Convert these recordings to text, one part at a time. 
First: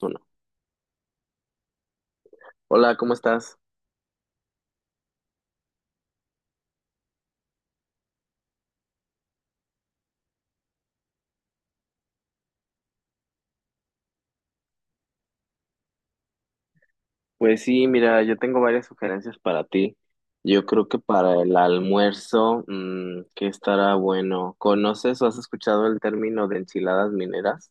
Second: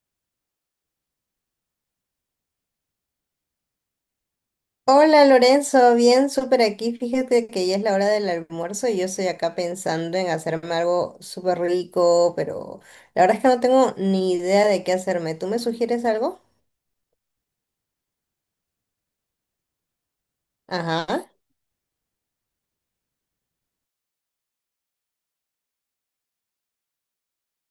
Uno. Hola, ¿cómo estás? Hola Lorenzo, bien, súper aquí. Fíjate que ya es la hora del almuerzo y yo estoy acá pensando en hacerme algo súper rico, pero la verdad es que no tengo ni idea de qué hacerme. ¿Tú me sugieres algo? Pues sí, mira, yo tengo varias sugerencias para ti. Yo creo que Ajá. para el almuerzo, mm, que estará bueno. ¿Conoces o has escuchado el término de enchiladas mineras?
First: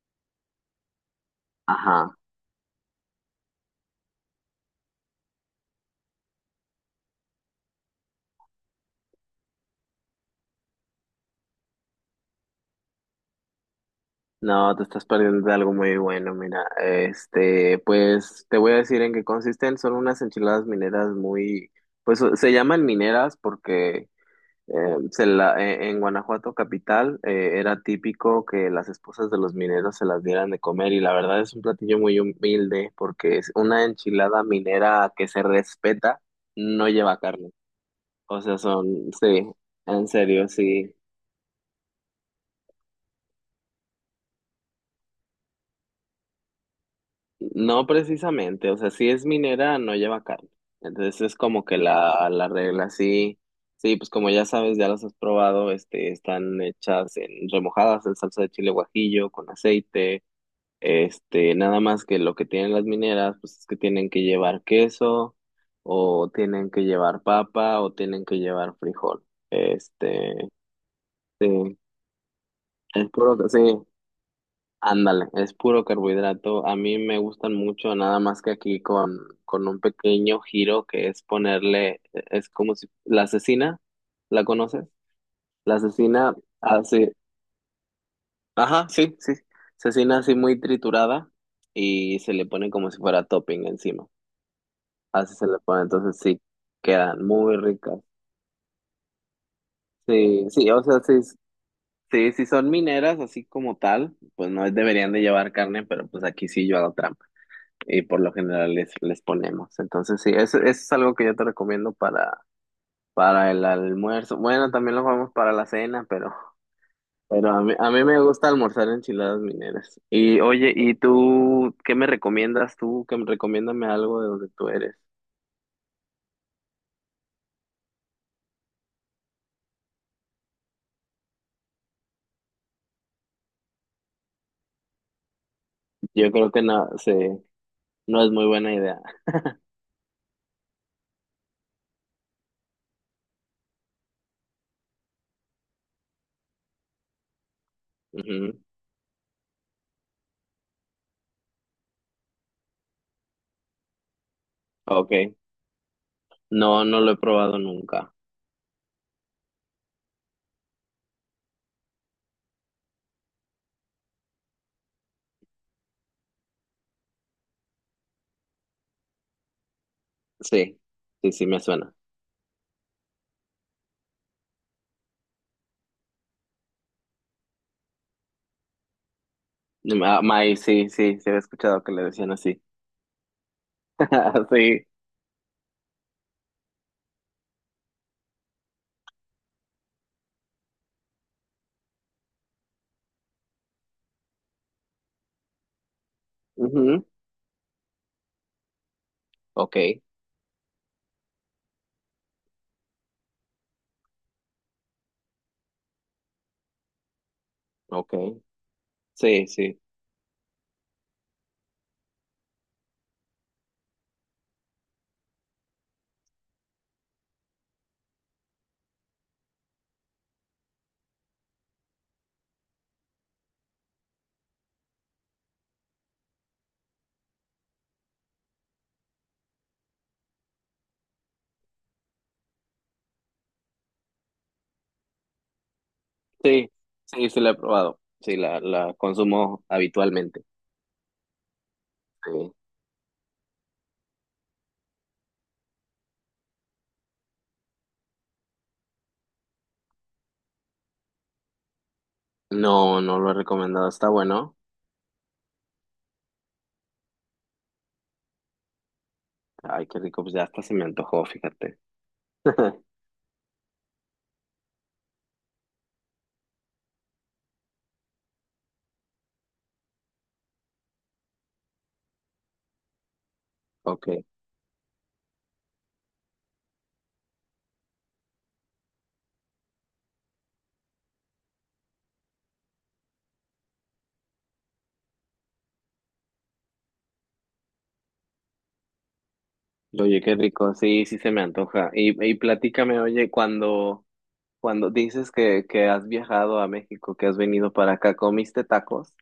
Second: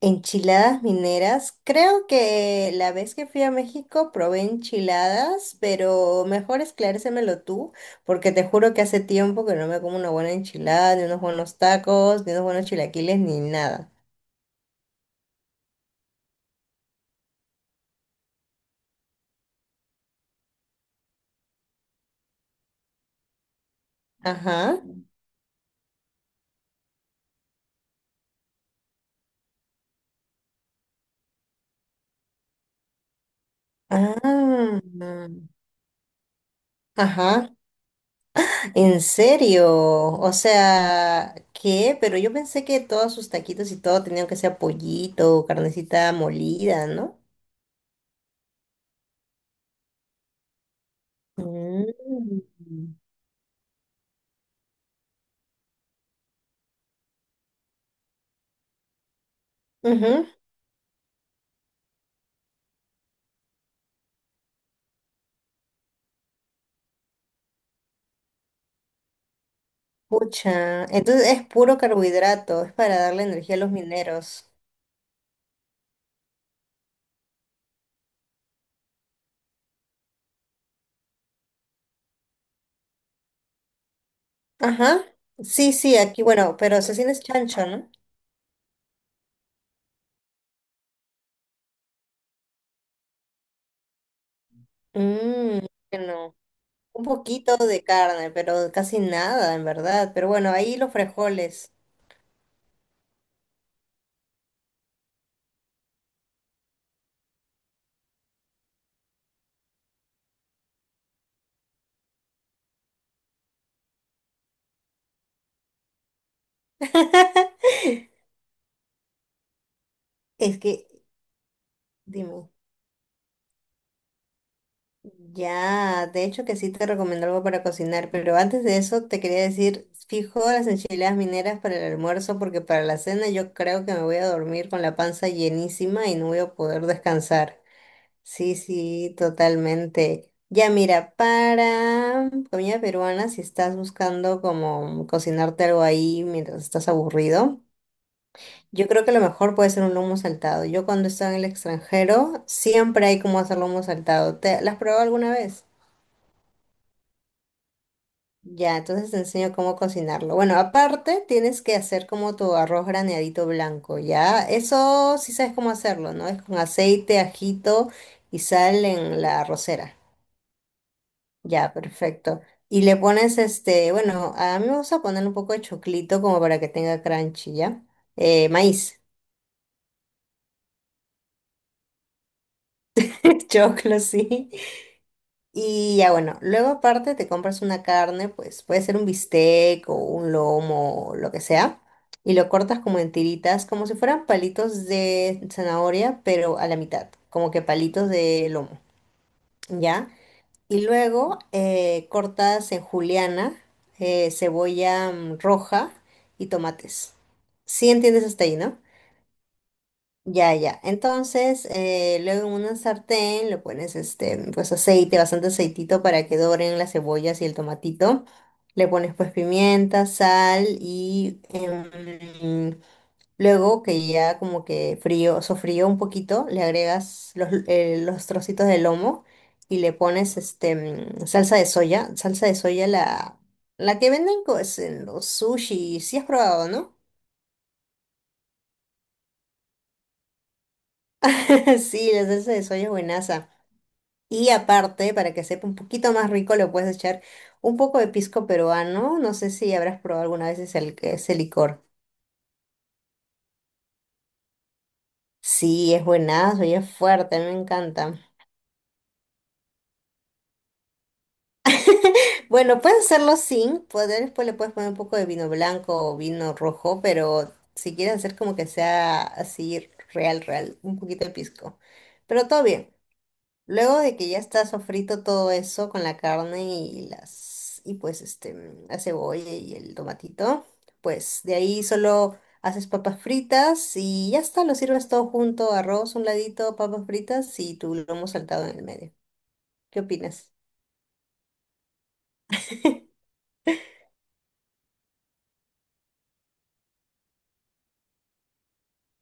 Enchiladas mineras. Creo Ajá. que la vez que fui a México probé enchiladas, pero mejor esclarécemelo tú, porque te juro que hace tiempo que no me como una buena enchilada, ni unos buenos tacos, ni unos buenos chilaquiles, ni nada. No, te estás perdiendo de algo muy bueno, mira. Pues te voy a decir en qué consisten. Son unas enchiladas mineras muy, pues se llaman mineras porque Ajá. Eh, en Guanajuato capital era típico que las esposas de los mineros se las dieran de comer, y la verdad es un platillo muy humilde porque es una enchilada Ah, minera que se respeta, no lleva carne. ajá. O sea, son, ¿En sí, serio? en O serio, sí. sea, ¿qué? Pero yo pensé que todos sus taquitos y todo tenían que ser pollito o carnecita molida, ¿no? No precisamente, o sea, si es minera, no lleva carne. Entonces es como que la, Mm. la regla, sí. Sí, pues como ya sabes, ya las has probado, están hechas en remojadas en salsa de chile guajillo con aceite. Ujú. Nada más que lo que tienen las mineras, pues es que tienen que llevar queso, o tienen que llevar papa, o tienen que llevar frijol. Este, Pucha. Entonces es sí, puro carbohidrato, es para es darle puro, energía sí, a los mineros. ándale, es puro carbohidrato. A mí me gustan mucho, nada más que aquí con un pequeño giro que es ponerle, es como si, la cecina, ¿la conoces? Ajá. Sí, La sí, aquí, cecina bueno, pero así, cecina es chancho, ¿no? ajá, sí, sí, cecina así muy triturada y se le pone como si fuera topping encima. Así se le Mmm, pone, entonces bueno, sí, un quedan muy poquito de ricas. carne, pero casi nada, en verdad. Pero Sí, bueno, sí, ahí o los sea, sí, frijoles. sí, sí son mineras así como tal, pues no deberían de llevar carne, pero pues aquí sí yo hago trampa y por lo general les ponemos. Entonces sí, eso es algo que yo te recomiendo para el almuerzo. Bueno, también lo vamos para la cena, pero a mí me gusta almorzar enchiladas mineras. Y Es oye, que, ¿y tú qué me dime. recomiendas tú? Que me recomiéndame algo de donde tú eres. Ya, de hecho que sí te recomiendo algo para cocinar, pero antes de eso te quería decir, fijo las enchiladas mineras para el almuerzo porque para la cena yo creo que me voy a dormir con la panza llenísima y no Yo voy creo a que poder no, sí, descansar. no es muy Sí, buena idea. sí, totalmente. Ya mira, para comida peruana, si estás buscando como cocinarte algo ahí mientras estás aburrido. Ujú. Yo creo que lo mejor puede ser un lomo saltado. Yo cuando estaba en el extranjero, siempre hay como hacer lomo saltado. ¿Te, las has probado Ok, alguna vez? no, no lo he probado nunca. Ya, entonces te enseño cómo cocinarlo. Bueno, aparte tienes que hacer como tu arroz graneadito blanco, ¿ya? Eso sí sabes cómo hacerlo, ¿no? Es con aceite, ajito y sal en la arrocera. Sí, sí, sí, me Ya, suena. perfecto. Y le pones este, bueno, a mí me gusta poner un poco de choclito como para que tenga crunchy, ¿ya? Maíz, Maíz, sí, sí, se había escuchado que le decían así. choclo, sí. Sí, Y ya bueno, luego aparte te compras una carne, pues puede ser un bistec o un lomo, o lo que sea, y lo cortas como en tiritas, como si fueran palitos de zanahoria, pero a la ujú, mitad, como que palitos de lomo, ok, ¿ya? Y luego cortas en juliana, cebolla roja y tomates. ¿Sí ok, entiendes hasta ahí, no? sí, sí, Ya, ya. Entonces, luego en una sartén le pones este, pues aceite, bastante aceitito para que doren las cebollas y el tomatito. Le pones pues pimienta, sal y luego que ya como que frío, sofrío un poquito, le agregas los trocitos de lomo y le pones este salsa de soya. Salsa de soya la que venden pues, en los sushi, si has probado, sí, ¿no? sí, sí, la he probado. Sí, la consumo habitualmente. Sí, la salsa Sí. de soya es buenaza. Y aparte, para que sepa un poquito más rico, le puedes echar un poco de pisco peruano. No sé si habrás probado alguna vez ese, ese licor. No, no lo he recomendado, está bueno. Sí, es buenazo y es fuerte, a mí me encanta. Ay, qué rico, pues ya hasta se me antojó, fíjate. Bueno, puedes hacerlo sin, poder, después le puedes poner un poco de vino blanco o vino rojo, pero si quieres hacer como que sea así real, real, un poquito de pisco. Pero todo bien. Luego Ok, de que ya está sofrito todo eso con la carne y las y pues este la cebolla y el tomatito, pues de ahí solo haces papas fritas y ya está, lo sirves todo junto, arroz un ladito, papas fritas y tu lomo saltado en el medio. ¿Qué oye, qué opinas? rico, sí, sí se me antoja. Y platícame, oye, cuando. Cuando dices que has viajado a México, que has venido para acá, ¿comiste tacos?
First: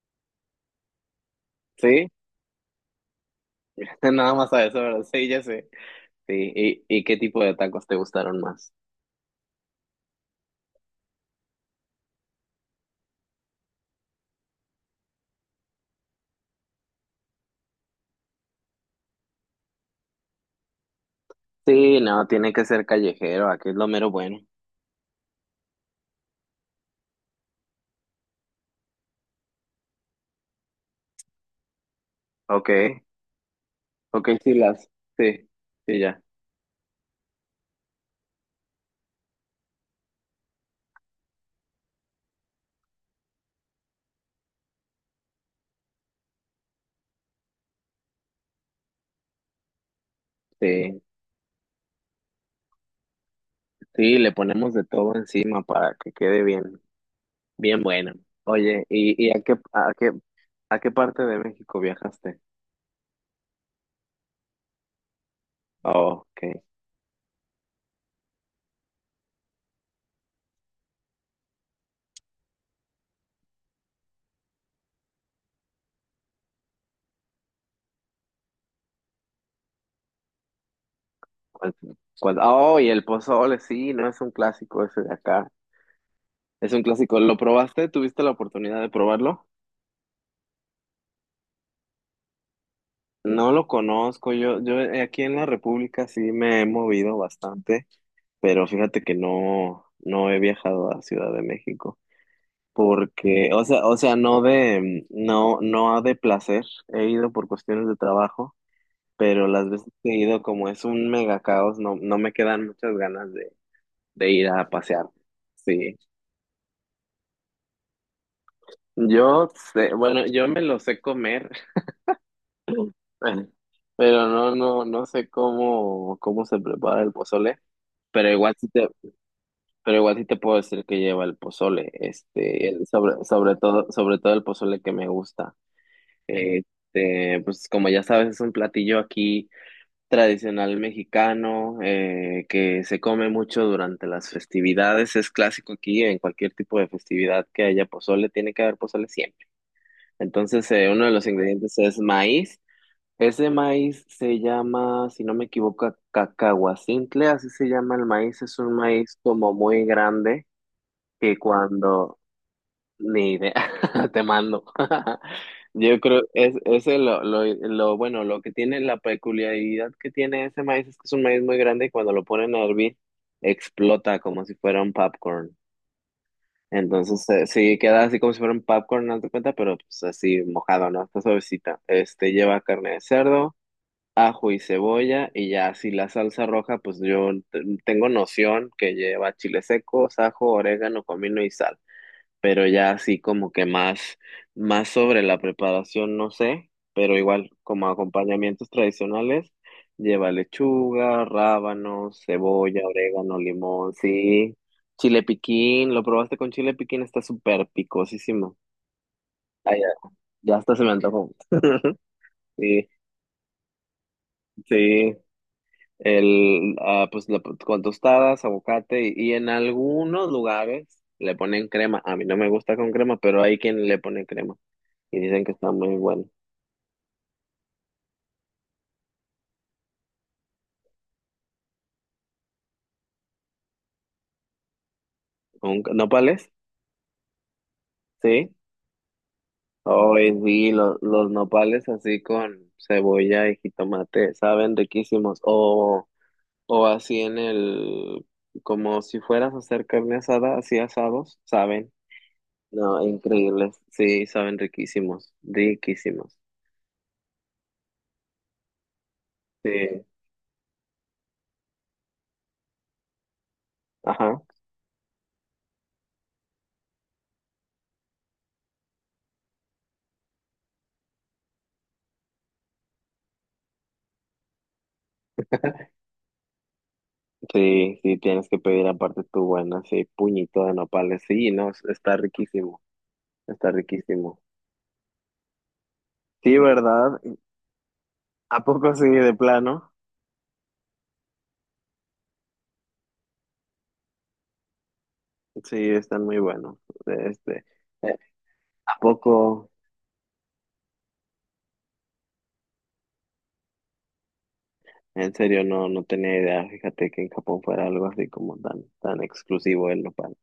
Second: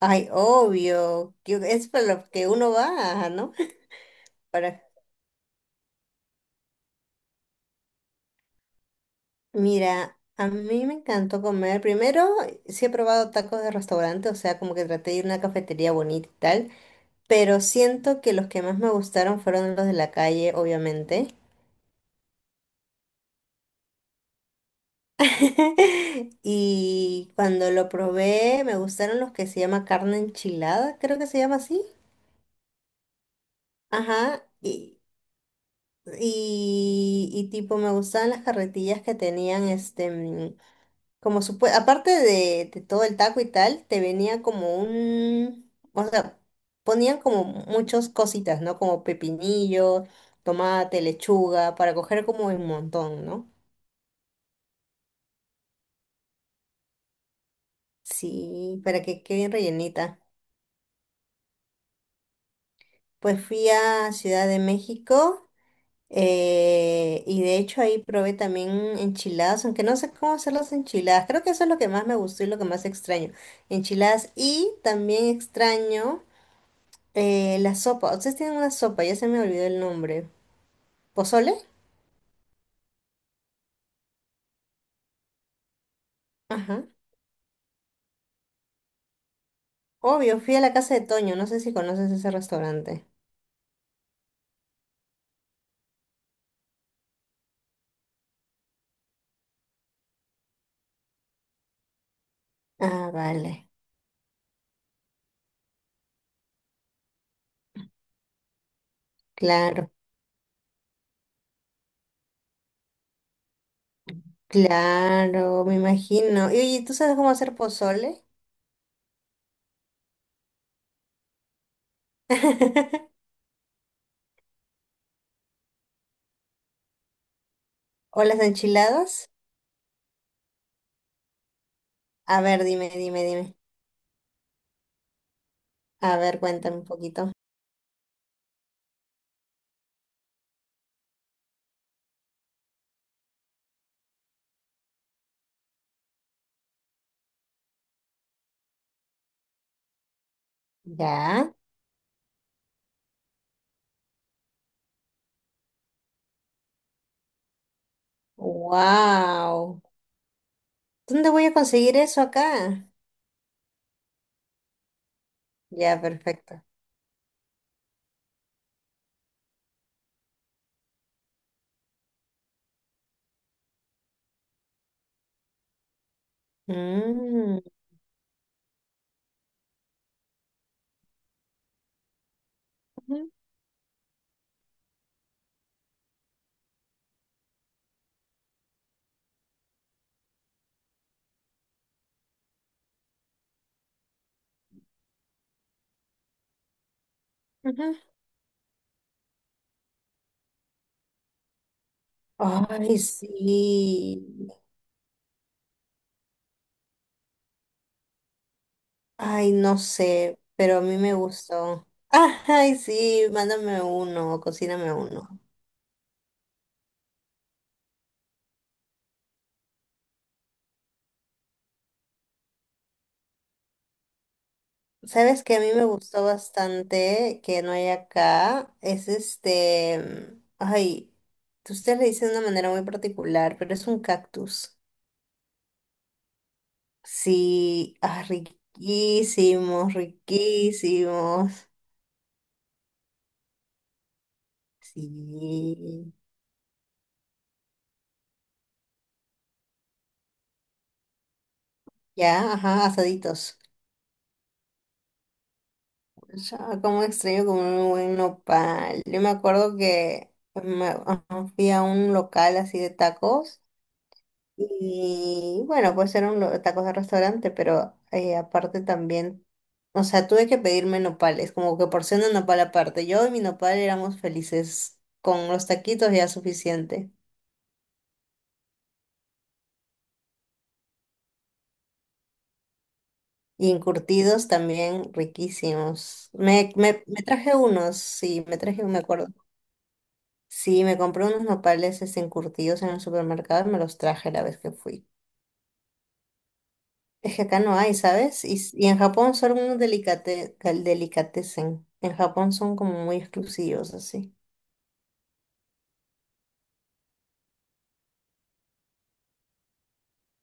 Ay, obvio, que es para Sí, lo que uno va, ¿no? nada más a eso, Para ¿verdad? Sí, ya sé. Sí, y qué tipo de tacos te gustaron más? mira, a mí me encantó comer. Primero, sí he probado tacos de restaurante, o sea, como que traté de ir a una cafetería bonita y tal, pero siento que los que más me gustaron fueron los de la calle, obviamente. Sí, no, tiene que ser callejero, aquí es lo mero bueno. Y cuando lo probé, me gustaron los que se llama carne enchilada, creo que se llama así. Ok, ok, Ajá, sí, las, sí, sí, ya, y tipo me gustaban las carretillas que tenían este, como aparte de todo el taco y tal, te venía como un, o sea, ponían como muchas cositas, ¿no? Como pepinillo, tomate, sí, lechuga, para coger como un montón, ¿no? sí, le ponemos de todo encima para que quede bien, bien bueno. Sí, Oye, para que y a quede qué, rellenita. a qué parte de México viajaste? Pues fui a Ciudad de México Oh, ok. Y de hecho ahí probé también enchiladas, aunque no sé cómo hacer las enchiladas. Creo que eso es lo que más me gustó y lo que más extraño. Enchiladas y también extraño la sopa. Ustedes tienen una sopa, ya se me olvidó el nombre. ¿Pozole? cuál- Oh, y el pozole, sí, no es un clásico ese de acá. Es un Ajá. clásico. ¿Lo probaste? ¿Tuviste la oportunidad de probarlo? Obvio, fui a la casa de Toño, no sé si conoces ese restaurante. No lo conozco. Yo aquí en la República sí me he movido bastante, pero fíjate que no, no he viajado a Ciudad de México. Ah, Porque, vale. O sea, no de, no, no de placer. He ido por cuestiones de trabajo, pero las veces Claro, que he ido, como es un mega caos, no, no me quedan muchas ganas de ir a pasear. claro, me Sí. imagino. Y oye, ¿tú sabes cómo hacer pozole? Yo sé, bueno, yo me lo sé comer, pero no, no, no sé cómo, cómo se prepara el pozole, ¿O pero las igual sí te, enchiladas? pero igual sí te puedo decir que lleva el pozole, A ver, dime, sobre, dime, dime. Sobre todo el pozole que me gusta. A ver, cuéntame un poquito. Pues como ya sabes, es un platillo aquí tradicional mexicano, que se come mucho durante las festividades, es clásico aquí, en cualquier tipo de festividad que haya pozole, tiene que haber pozole siempre. Entonces, uno de los ¿Ya? ingredientes es maíz. Ese maíz se llama, si no me equivoco, cacahuacintle, así se llama el maíz. Es un maíz como ¡Wow! muy grande ¿Dónde que voy a conseguir cuando... eso acá? Ni idea, te mando. Yo Ya, creo, es, perfecto. ese lo, bueno, lo que tiene, la peculiaridad que tiene ese maíz es que es un maíz muy grande y cuando lo ponen a hervir, explota como si fuera un popcorn. Entonces, Mm, sí, queda así como si fuera un popcorn, no te cuenta, pero pues así mojado, ¿no? Está suavecita. Este lleva carne de ujú, cerdo, ajo y cebolla, y ya si la salsa roja, pues yo tengo noción que lleva chile seco, ajo, orégano, comino y sal, pero ya así como que más, más sobre la preparación, no sé, pero igual como ujú. acompañamientos tradicionales, lleva lechuga, rábanos, cebolla, Ay, orégano, limón, sí. sí, chile piquín, lo probaste con chile piquín, está súper picosísimo. Ay, Ah, no ya, sé, ya hasta pero a se me mí me antojó. gustó. Ay, Sí, sí, mándame uno, cocíname sí. uno. Pues con tostadas, aguacate y en algunos lugares le ponen crema. A mí no me gusta con crema, pero hay quien le pone crema y Sabes dicen que que a mí está me muy gustó bueno. bastante que no hay acá, es este, ay, ustedes le dicen de una manera muy particular, pero es un cactus. ¿Con nopales? Sí, ah, Sí. riquísimos, Hoy vi los riquísimos. nopales así con cebolla y jitomate, saben riquísimos. Sí, O así en el, como si fueras a hacer carne asada, así asados, saben. ya, ajá, No, asaditos. increíbles. Sí, saben riquísimos, riquísimos. Ya, como extraño comer un buen nopal. Yo me acuerdo Sí. que ajá, fui a un local así de tacos. Ajá. Y bueno, pues eran los tacos de restaurante, pero aparte también, o sea, tuve que pedirme nopales, como que porción de nopal aparte. Yo y mi nopal éramos felices, con los taquitos ya suficiente. Sí, sí, tienes que pedir aparte tu buena, sí, puñito de nopales. Sí, no, está riquísimo, Y está riquísimo. encurtidos también riquísimos. Sí, ¿verdad? Me traje unos, sí, me ¿A traje, poco me sí, acuerdo. de plano? Sí, me compré unos nopales este, encurtidos en el supermercado y me los traje la vez que fui. Sí, están muy buenos. Es que acá Este, no hay, eh, ¿sabes? Y en ¿A Japón son poco? unos delicate, delicatessen. En Japón son como muy exclusivos, así. En serio, no, no tenía idea. Fíjate que en Japón fuera algo así como tan, tan exclusivo el nopal.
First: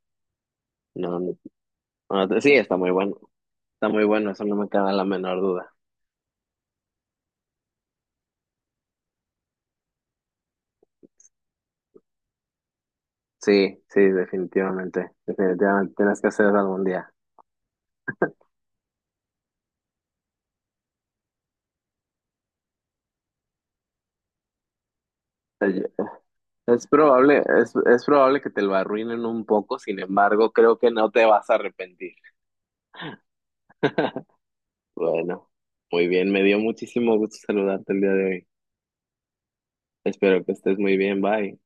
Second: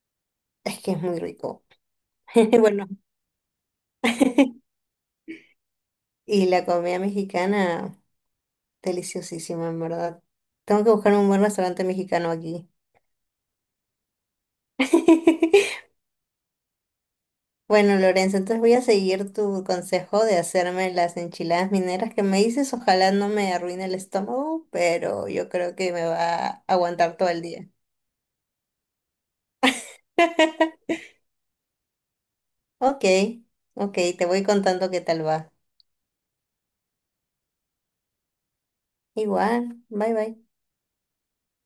Es que es No, muy no, rico. no, no, sí, está Bueno, muy bueno. Está muy bueno, eso no me queda la menor duda. y la comida mexicana, deliciosísima, en verdad. Tengo que buscar un buen restaurante mexicano aquí. Sí, sí, definitivamente. Definitivamente tienes que hacerlo algún día. Bueno, Lorenzo, entonces voy a seguir tu consejo de hacerme las enchiladas mineras que me dices. Ojalá no me arruine el estómago, pero yo creo Eh, que me va a aguantar todo el día. Es probable que te lo arruinen un poco, sin embargo, creo que no te vas a arrepentir. Ok, ok, te voy contando qué tal Bueno, va. muy bien, me dio muchísimo gusto saludarte el día de hoy. Igual, bye bye. Espero que estés muy bien, bye.